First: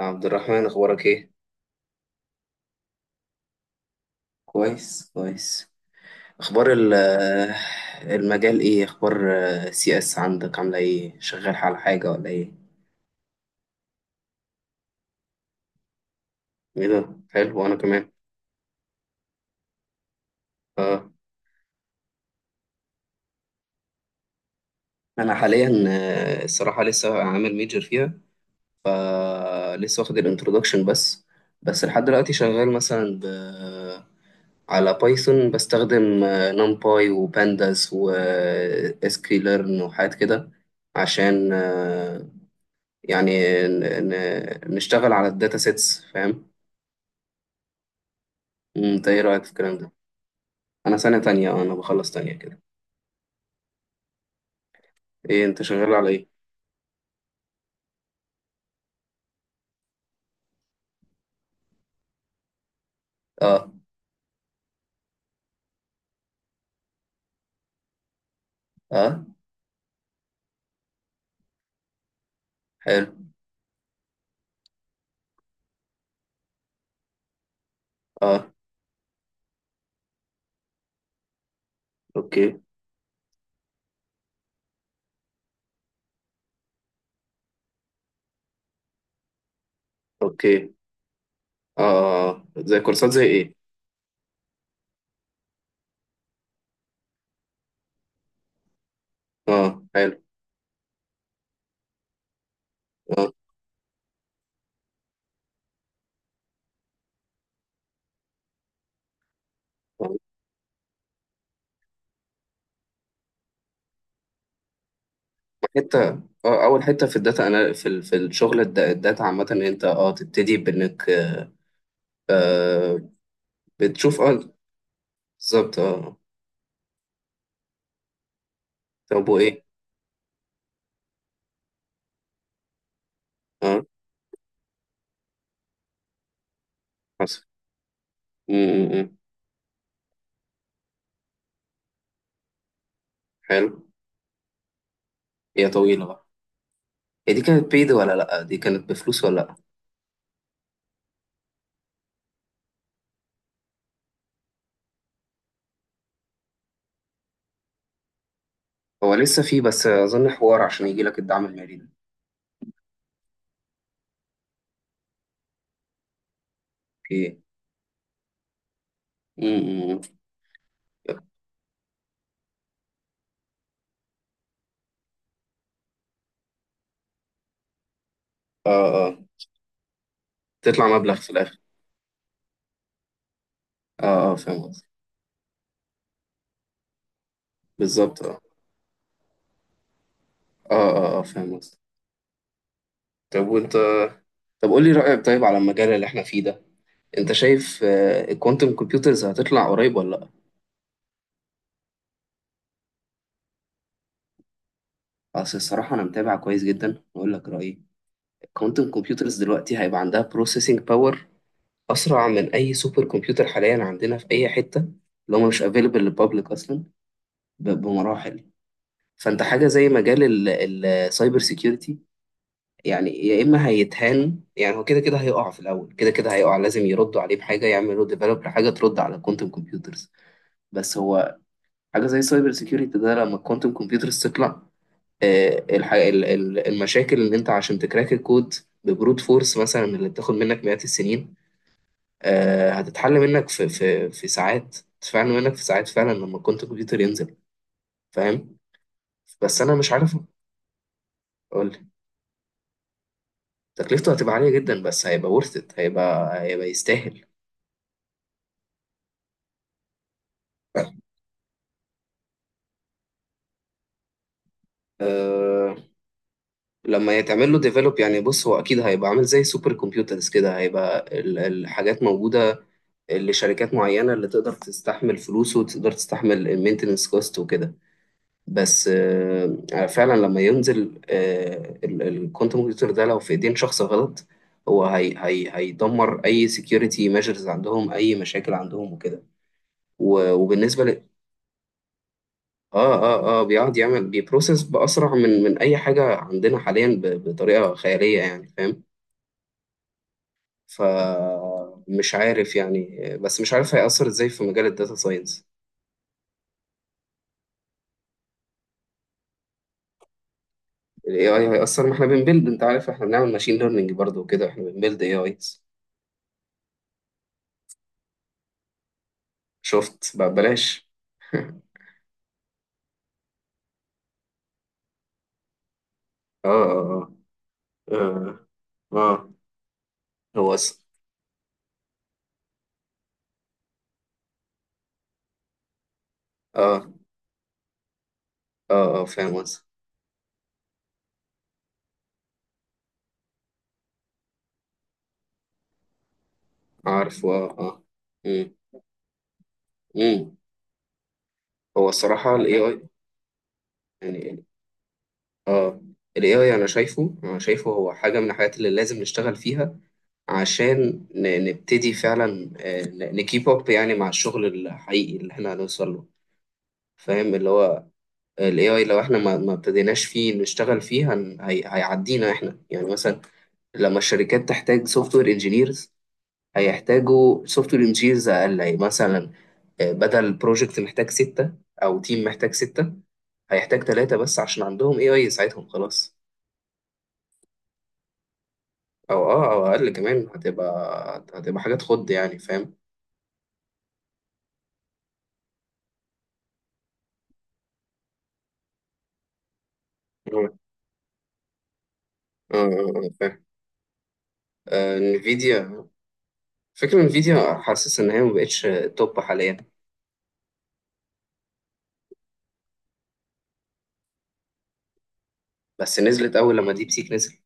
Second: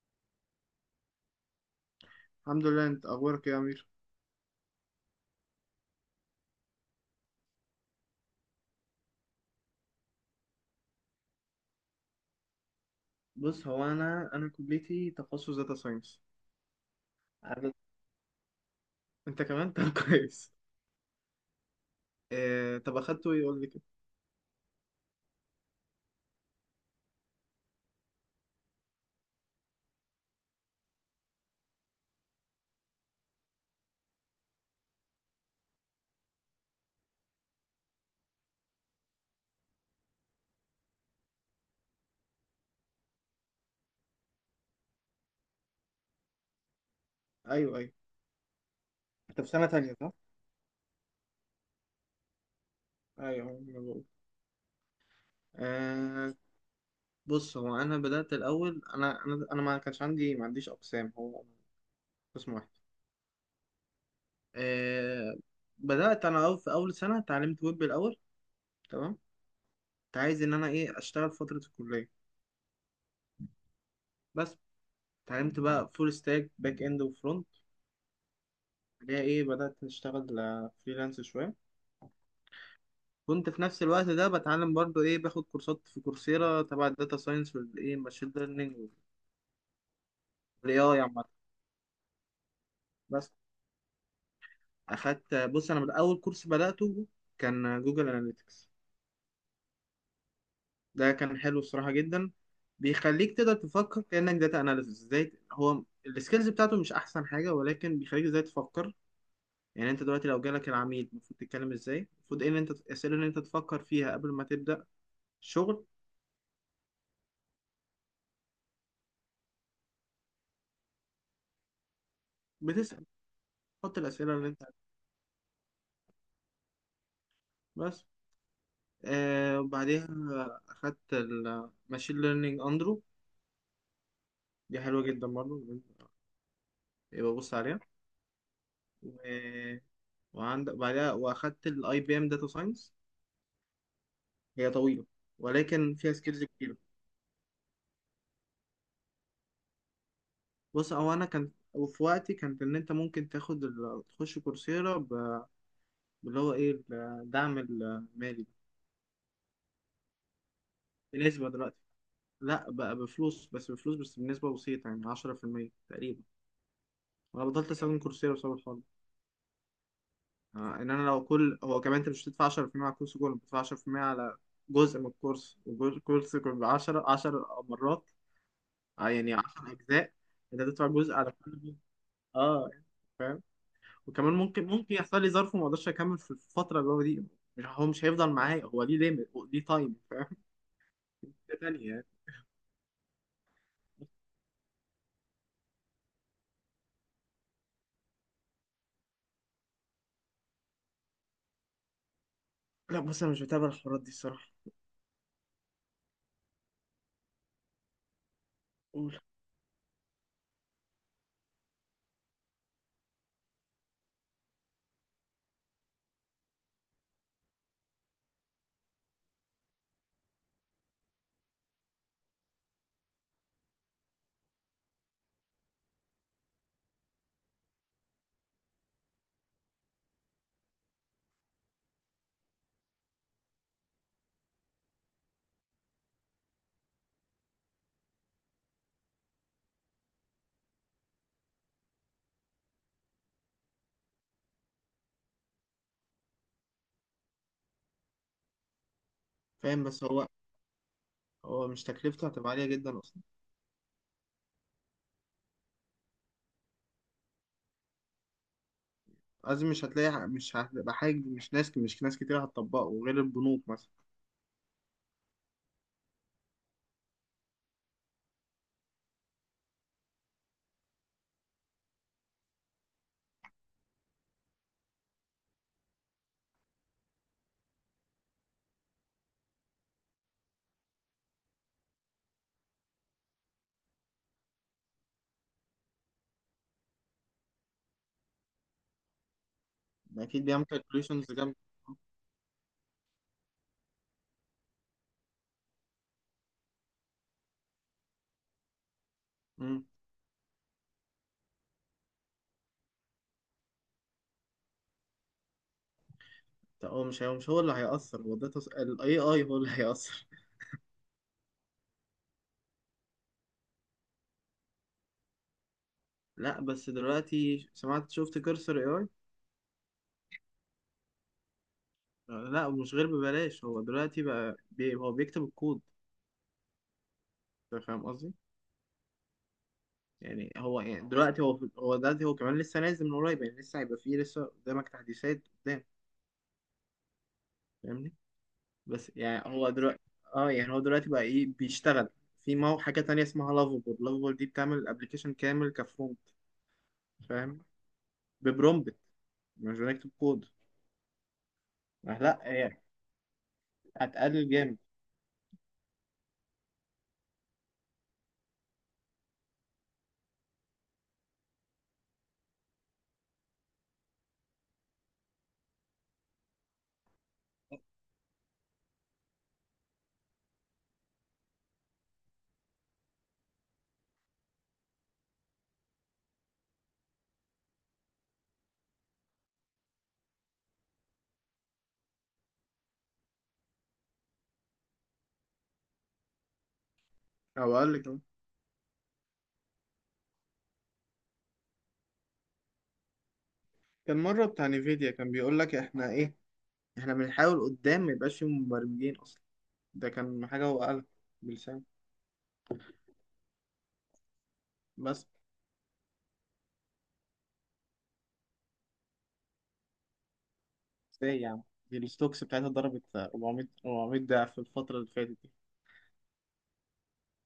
يا عبد الرحمن، اخبارك ايه؟ الحمد لله، انت اخبارك إيه يا امير؟ كويس كويس. اخبار ال- المجال ايه؟ اخبار سي اس عندك، عامله ايه؟ شغال على حاجه ولا ايه؟ بص، هو انا كليتي تخصص داتا ساينس. ايه ده، حلو. وانا عدد، كمان انت كمان. طب كويس. اه. طب اخدته ايه قول لي كده. انا حاليا الصراحه لسه عامل ميجر فيها. فلسه واخد الانترودكشن بس. بس لحد دلوقتي شغال مثلا على بايثون، بستخدم نمباي وبانداس واسكيلرن وحاجات كده. عشان يعني نشتغل على الداتا سيتس، فاهم؟ ايوه، ايوه. انت ايه انت رأيك في في سنه الكلام ده؟ تانية صح؟ انا سنة تانية اه، انا بخلص تانية كده. ايوه، أنا بقول. ايه، انت شغال على آه... ايه؟ بص هو انا بدأت الاول، انا ما كانش عندي، ما عنديش اقسام، هو قسم واحد. اه آه... بدأت انا أول في اول سنة اتعلمت ويب الاول. تمام. اه، كنت عايز ان انا اشتغل فترة الكلية. حلو بس اتعلمت بقى فول ستاك باك اند وفرونت، اه. اللي هي بدأت اشتغل فريلانس شوية. اوكي كنت في نفس الوقت ده بتعلم برضو باخد كورسات في كورسيرا تبع الداتا ساينس والايه ماشين ليرنينج اوكي والاي اي عامة. اه. زي كورسات زي بس ايه؟ اخدت، بص، انا من اول كورس بدأته كان جوجل اناليتكس. اه حلو ده كان حلو الصراحة جدا، اه بيخليك تقدر تفكر كأنك داتا اناليسيس ازاي. هو السكيلز بتاعته مش احسن حاجة، ولكن بيخليك ازاي تفكر يعني. انت آه. دلوقتي لو جالك العميل، المفروض تتكلم ازاي، المفروض ايه اللي انت، الاسئلة اللي انت تفكر فيها قبل ما تبدأ الشغل. حتة اه، اول حتة في الداتا انا، في في الشغل الداتا عامة، ان انت اه تبتدي بانك آه بتسأل، تحط بتشوف اه، الاسئلة اللي انت. بالظبط اه. بس طب وايه؟ وبعديها أخدت الماشين ليرنينج أندرو، اه دي حلوة جدا برضه، يبقى حصل. بص عليها. امم، و... وعندك بعدها وأخدت الأي بي إم داتا ساينس، حلو. هي طويلة هي ولكن طويلة فيها بقى. سكيلز كتيرة. هي دي كانت بيد ولا لأ؟ دي كانت بفلوس ولا لأ؟ بص، هو أنا كان، وفي وقتي كانت إن أنت ممكن تاخد تخش كورسيرا باللي هو إيه الدعم المالي. هو لسه في بس أظن حوار عشان يجي لك الدعم بالنسبة المالي دلوقتي ده. لا، بقى بفلوس، بس بفلوس بس بنسبة بسيطة، يعني 10% تقريبا. أوكي. أنا بطلت أستخدم كورسيرا بسبب الحوار. م- م- ان انا لو كل، هو كمان انت مش بتدفع 10% على الكورس كله، بتدفع 10% على جزء من الكورس، والكورس كله ب 10 مرات. اه اه. يعني 10 اجزاء، انت تطلع تدفع مبلغ جزء في على الآخر. كل جزء. اه فاهم. اه وكمان اه فاهم ممكن قصدي. ممكن يحصل لي ظرف وما اقدرش اكمل في الفتره اللي هو دي، مش بالظبط هيفضل اه معايا، هو ليه ليميت، ليه تايم، فاهم. اه اه ده فاهم قصدي. تانية يعني. طب وأنت؟ طب قول لي رأيك طيب على المجال اللي احنا فيه ده. انت شايف الكوانتم كمبيوترز هتطلع قريب ولا لا؟ لا بص، انا مش بتابع الحوارات دي الصراحه. اصل الصراحه انا متابع كويس جدا، واقول لك رايي. الكوانتم قول. كمبيوترز دلوقتي هيبقى عندها بروسيسنج باور اسرع من اي سوبر كمبيوتر حاليا عندنا في اي حته، اللي هم مش افيلبل للبابليك اصلا، بمراحل. فانت حاجه زي مجال السايبر سيكيورتي، يعني يا اما هيتهان، يعني هو كده كده هيقع في الاول، كده كده هيقع، لازم يردوا عليه بحاجه، يعملوا ديفلوب لحاجه ترد على الكوانتم كمبيوترز. بس هو، حاجه زي السايبر سيكيورتي ده، لما الكوانتم كمبيوترز تطلع، المشاكل اللي انت عشان تكراك الكود ببروت فورس مثلا، اللي بتاخد منك مئات السنين، هتتحل منك في ساعات، تتفعل منك في ساعات فعلا لما الكوانتم كمبيوتر ينزل، فاهم؟ بس انا فاهم، مش بس عارف. هو، هو مش تكلفته هتبقى عاليه جدا اصلا. تكلفته هتبقى عالية جدا، بس هيبقى worth it، هيبقى يستاهل. لازم، مش هتلاقي، مش هتبقى حاجه، مش ناس كتير هتطبقه غير البنوك مثلا. أه لما يتعمل له ديفلوب يعني، بص، هو أكيد هيبقى عامل زي سوبر كمبيوترز كده، هيبقى الحاجات موجودة لشركات معينة اللي تقدر تستحمل فلوسه وتقدر تستحمل المينتنس كوست وكده. بس فعلا لما ينزل أه الكوانتم كمبيوتر ده، لو في ايدين شخص غلط، هو هي هي هيدمر اي سكيورتي ميجرز عندهم، اي مشاكل عندهم وكده. اكيد بيعمل وبالنسبة، كالكوليشنز جنب. اه اه اه، بيقعد يعمل، بيبروسس بأسرع من أي حاجة عندنا حاليا بطريقة خيالية يعني، فاهم؟ امم. فمش عارف يعني. بس مش عارف هيأثر ازاي في مجال الداتا ساينس. طب هو، مش هو اللي هيأثر، هو ده ال AI هو اللي هيأثر. ال AI هيأثر، ما احنا بنبيلد، انت عارف احنا بنعمل ماشين ليرنينج برضه وكده، احنا بنبيلد AIs. لا، بس دلوقتي شفت كرسر AI. شفت بقى بلاش. لا مش غير ببلاش، هو دلوقتي بقى هو بيكتب الكود. اه اه أنت فاهم قصدي. اه اه يعني هو هو، يعني دلوقتي، هو دلوقتي هو كمان لسه نازل من قريب، يعني لسه هيبقى فيه، لسه قدامك تحديثات قدام. اه فاهمني. اه اه بس فاهم يعني قصدي. هو دلوقتي، اه، يعني هو دلوقتي بقى بيشتغل. في حاجة تانية اسمها لافابول دي بتعمل الابلكيشن كامل كفرونت، عارف اه فاهم. اه. مم، ببرومبت، مش بنكتب مم. كود. هو ما الصراحة لا ال AI يعني، يعني هتقلل جامد. اه، ال AI أنا شايفه، هو حاجة من الحاجات اللي لازم نشتغل فيها، عشان نبتدي فعلا نكيب أب يعني مع الشغل الحقيقي اللي احنا هنوصل له، فاهم؟ اللي هو ال AI لو احنا ما ابتديناش فيه نشتغل فيه، هيعدينا احنا، يعني مثلا لما الشركات تحتاج سوفت وير انجينيرز، هيحتاجوا سوفت وير انجينيرز أقل، يعني مثلا بدل بروجكت محتاج ستة، أو تيم محتاج ستة، هيحتاج ثلاثة بس عشان عندهم AI يساعدهم، خلاص. او اقل كمان. او اقل كمان، هتبقى حاجات خض يعني، فاهم؟ كان مره بتاع نيفيديا كان بيقول لك: احنا احنا بنحاول قدام ما يبقاش فيه مبرمجين اصلا. ده كان اه حاجه هو قالها بلسان. اه فاهم. بس انفيديا. فكرة انفيديا، حاسس ان هي ما بقتش توب حاليا. ازاي يعني؟ دي الستوكس بتاعتها ضربت 400 ضعف في الفتره اللي فاتت دي. بس نزلت اول لما ديب سيك نزل.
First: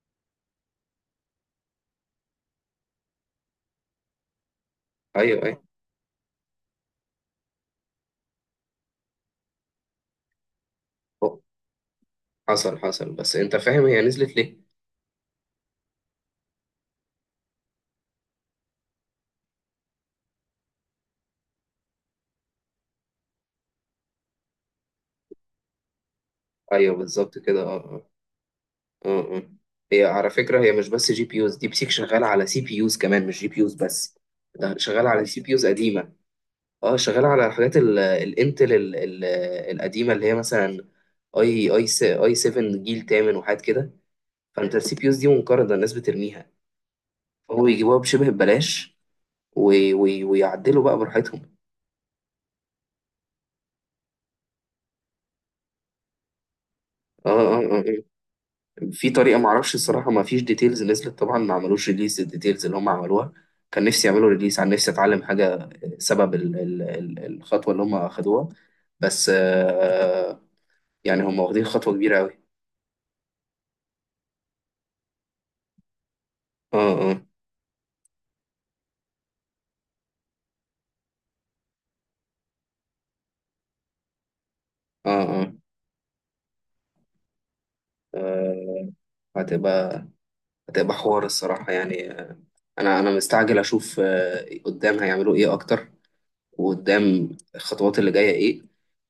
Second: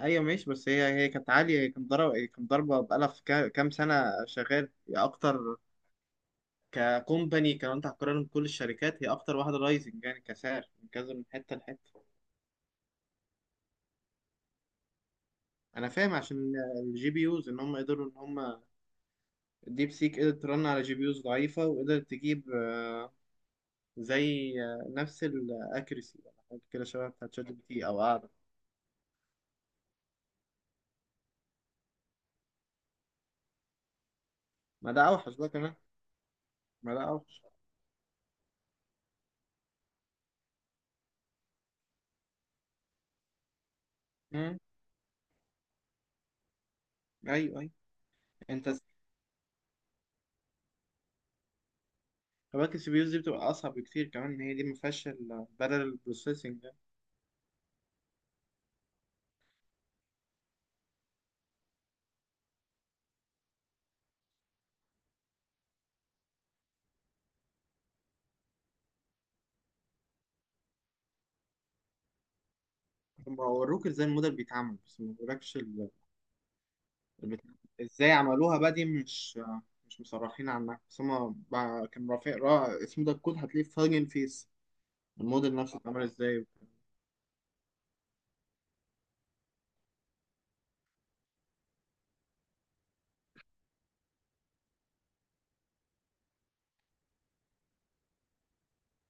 ايوه ماشي، بس هي كانت عاليه، هي كانت ضربه بقالها في كام سنه شغال، هي ايوه اكتر ايوه. ككومباني. كان، انت هتقارن كل الشركات، هي اكتر واحده رايزنج يعني كسعر من كذا من أوه، حته لحته. حصل حصل. بس انت فاهم هي نزلت ليه؟ انا فاهم عشان الجي بي يوز، ان هم قدروا ان هم الديب سيك قدرت ترن على جي بي يوز ضعيفه وقدرت تجيب، زي نفس الاكريسي ولا حاجه كده ايوه شبه بتاعت بالظبط شات جي كده بي اه تي او اه اعلى. اه آه. هي على فكرة، هي مش بس جي بي يوز، ديب سيك شغالة على سي بي يوز كمان، مش جي بي يوز بس. ده ما ده شغالة على اوحش سي بقى بي يوز كمان. قديمة. ما اه ده شغال اوحش. على حاجات الانتل القديمه اللي هي مثلا اي 7 جيل تامن وحاجات كده. امم. فانت السي بي يوز دي منقرضه، الناس بترميها. ايوه، فهو ايوه. يجيبوها بشبه انت س- ببلاش، ويعدلوا بقى براحتهم. كمان السي بي يوز دي بتبقى اصعب بكتير، كمان ان هي دي ما فيهاش البارل بروسيسنج ده. اه اه اه آه. في طريقه معرفش الصراحه، ما فيش ديتيلز نزلت طبعا، ما عملوش ريليس الديتيلز اللي هم عملوها. كان نفسي يعملوا ريليس، عن نفسي اتعلم حاجه، سبب الخطوه اللي هم اخدوها. بس يعني هم واخدين خطوه كبيره قوي. هم وروك ازاي الموديل بيتعمل، بس ما وروكش اه اه البتاع. ازاي عملوها بقى دي، مش مش مصرحين عنها، بس هم كان رافع اسمه ده الكود، هتلاقيه في هاجن فيس، اه اه الموديل نفسه اتعمل ازاي. آه، هتبقى حوار الصراحة يعني. أنا مستعجل أشوف قدام هيعملوا إيه أكتر، وقدام الخطوات اللي جاية إيه.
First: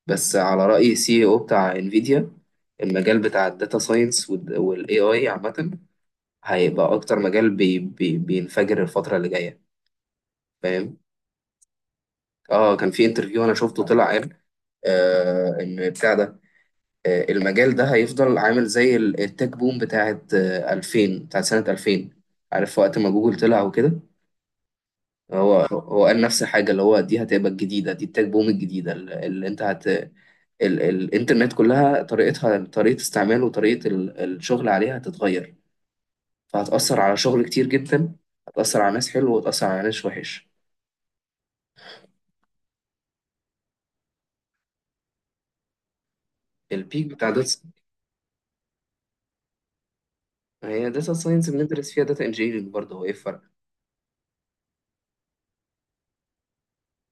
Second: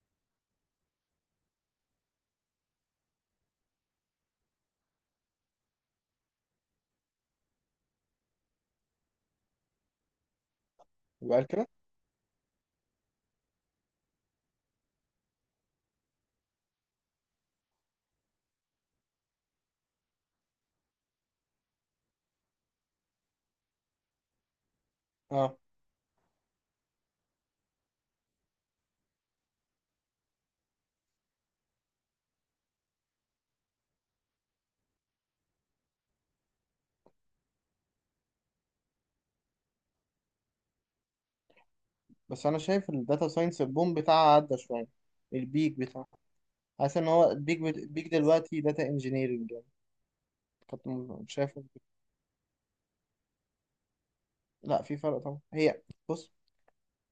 بس على رأي سي او بتاع انفيديا، المجال بتاع الداتا ساينس والاي اي عامة هيبقى أكتر مجال بي بي بينفجر الفترة اللي جاية، فاهم؟ يبقى كده. آه كان في انترفيو أنا شفته، طلع قال آه إن بتاع ده المجال ده هيفضل عامل زي التك بوم بتاعت 2000، بتاعت سنة 2000، عارف وقت ما جوجل طلع وكده. اه، هو قال نفس الحاجة، اللي هو دي هتبقى الجديدة، دي التك بوم الجديدة، ال- اللي انت هت ال... الانترنت كلها طريقتها، طريقة استعمال وطريقة الشغل عليها هتتغير، فهتأثر على شغل كتير جدا، هتأثر على ناس حلو وهتأثر على ناس وحش. بس انا شايف الداتا ساينس البوم بتاعها عدى شويه، البيك بتاعه. حاسس البيك ان بتاع هو داتا. البيك دلوقتي داتا انجينيرنج يعني. كنت هي داتا م- ساينس شايف ال- بندرس فيها داتا انجينيرنج برضه، هو ايه الفرق؟ لا في فرق طبعا، هي، بص.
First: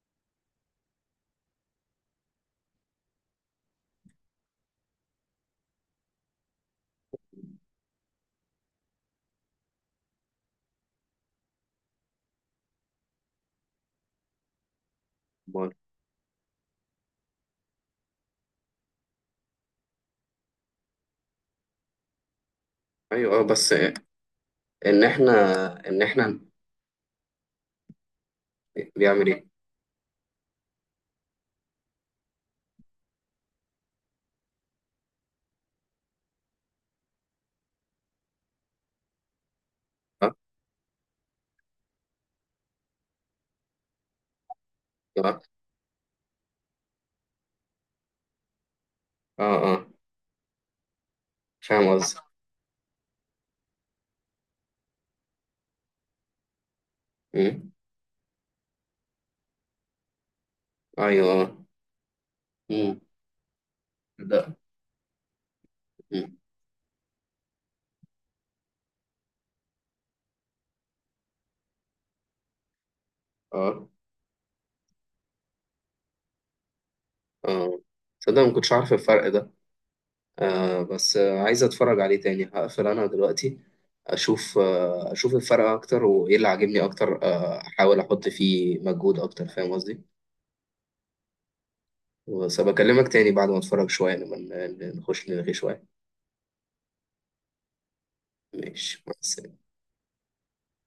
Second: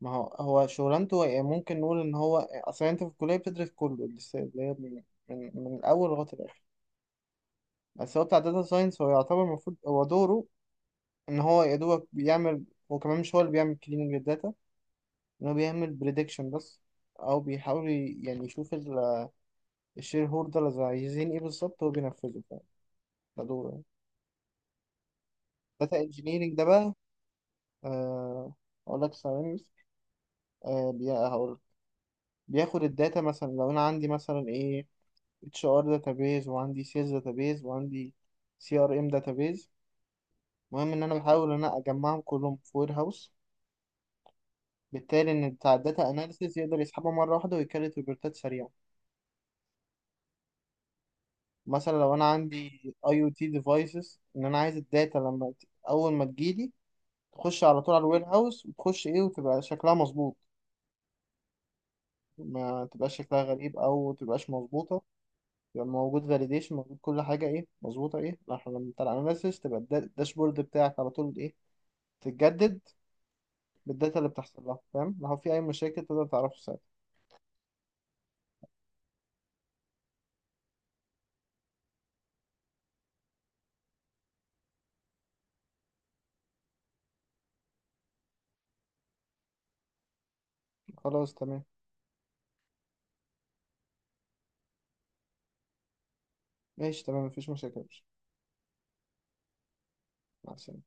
ما هو، هو شغلانته يعني، ممكن نقول ان هو اصلا انت في الكليه بتدرس كله لسه، اللي هي من من الاول لغايه الاخر. بس هو بتاع داتا ساينس هو يعتبر المفروض هو دوره ان هو يا دوبك بيعمل، هو كمان مش هو اللي بيعمل كليننج للداتا، إن هو أمال. بيعمل بريدكشن بس. أو بيحاول يعني يشوف الشير هولدرز عايزين إيه بالظبط، هو بينفذه، فاهم. ايوه اه ده دوره بس. يعني. ان احنا. داتا ان احنا. انجينيرنج ده بقى، آه أقول لك بيعمل ايه؟ ثواني بس. هقول بياخد الداتا. مثلا لو أنا عندي مثلا اتش ار داتابيز، وعندي سيلز داتابيز، وعندي سي ار ام داتابيز. اه المهم إن أنا بحاول إن أنا أجمعهم كلهم في وير هاوس، بالتالي اه إن بتاع الداتا أناليسيز يقدر يسحبها مرة واحدة ويكرر ريبورتات سريعة. اه آه. مثلا فاهم لو قصدي. انا عندي اي او تي ديفايسز، ان انا عايز الداتا لما اول ما تجيلي تخش مم. على طول على الوير هاوس، وتخش وتبقى شكلها مظبوط، ايوه آه. ما مم. تبقاش شكلها غريب او تبقاش ده. مظبوطه. يبقى موجود مم. فاليديشن، موجود كل حاجه مظبوطه، احنا لما بتاع الاناليسيس تبقى الداشبورد بتاعك على طول تتجدد اه بالداتا اللي بتحصل لها، فاهم. لو في اي مشاكل تقدر تعرفه ساعتها. اه. صدق ما كنتش عارف الفرق ده. آه بس عايز اتفرج عليه تاني، هقفل انا دلوقتي، اشوف اشوف الفرق اكتر وايه اللي عاجبني اكتر، احاول احط فيه مجهود اكتر، فاهم قصدي؟ خلاص، تمام. بس بكلمك تاني بعد ما اتفرج شويه، لما نخش نلغي شويه. ماشي، تمام، مفيش مشاكل يا باشا. ماشي مع السلامه. مع السلامه.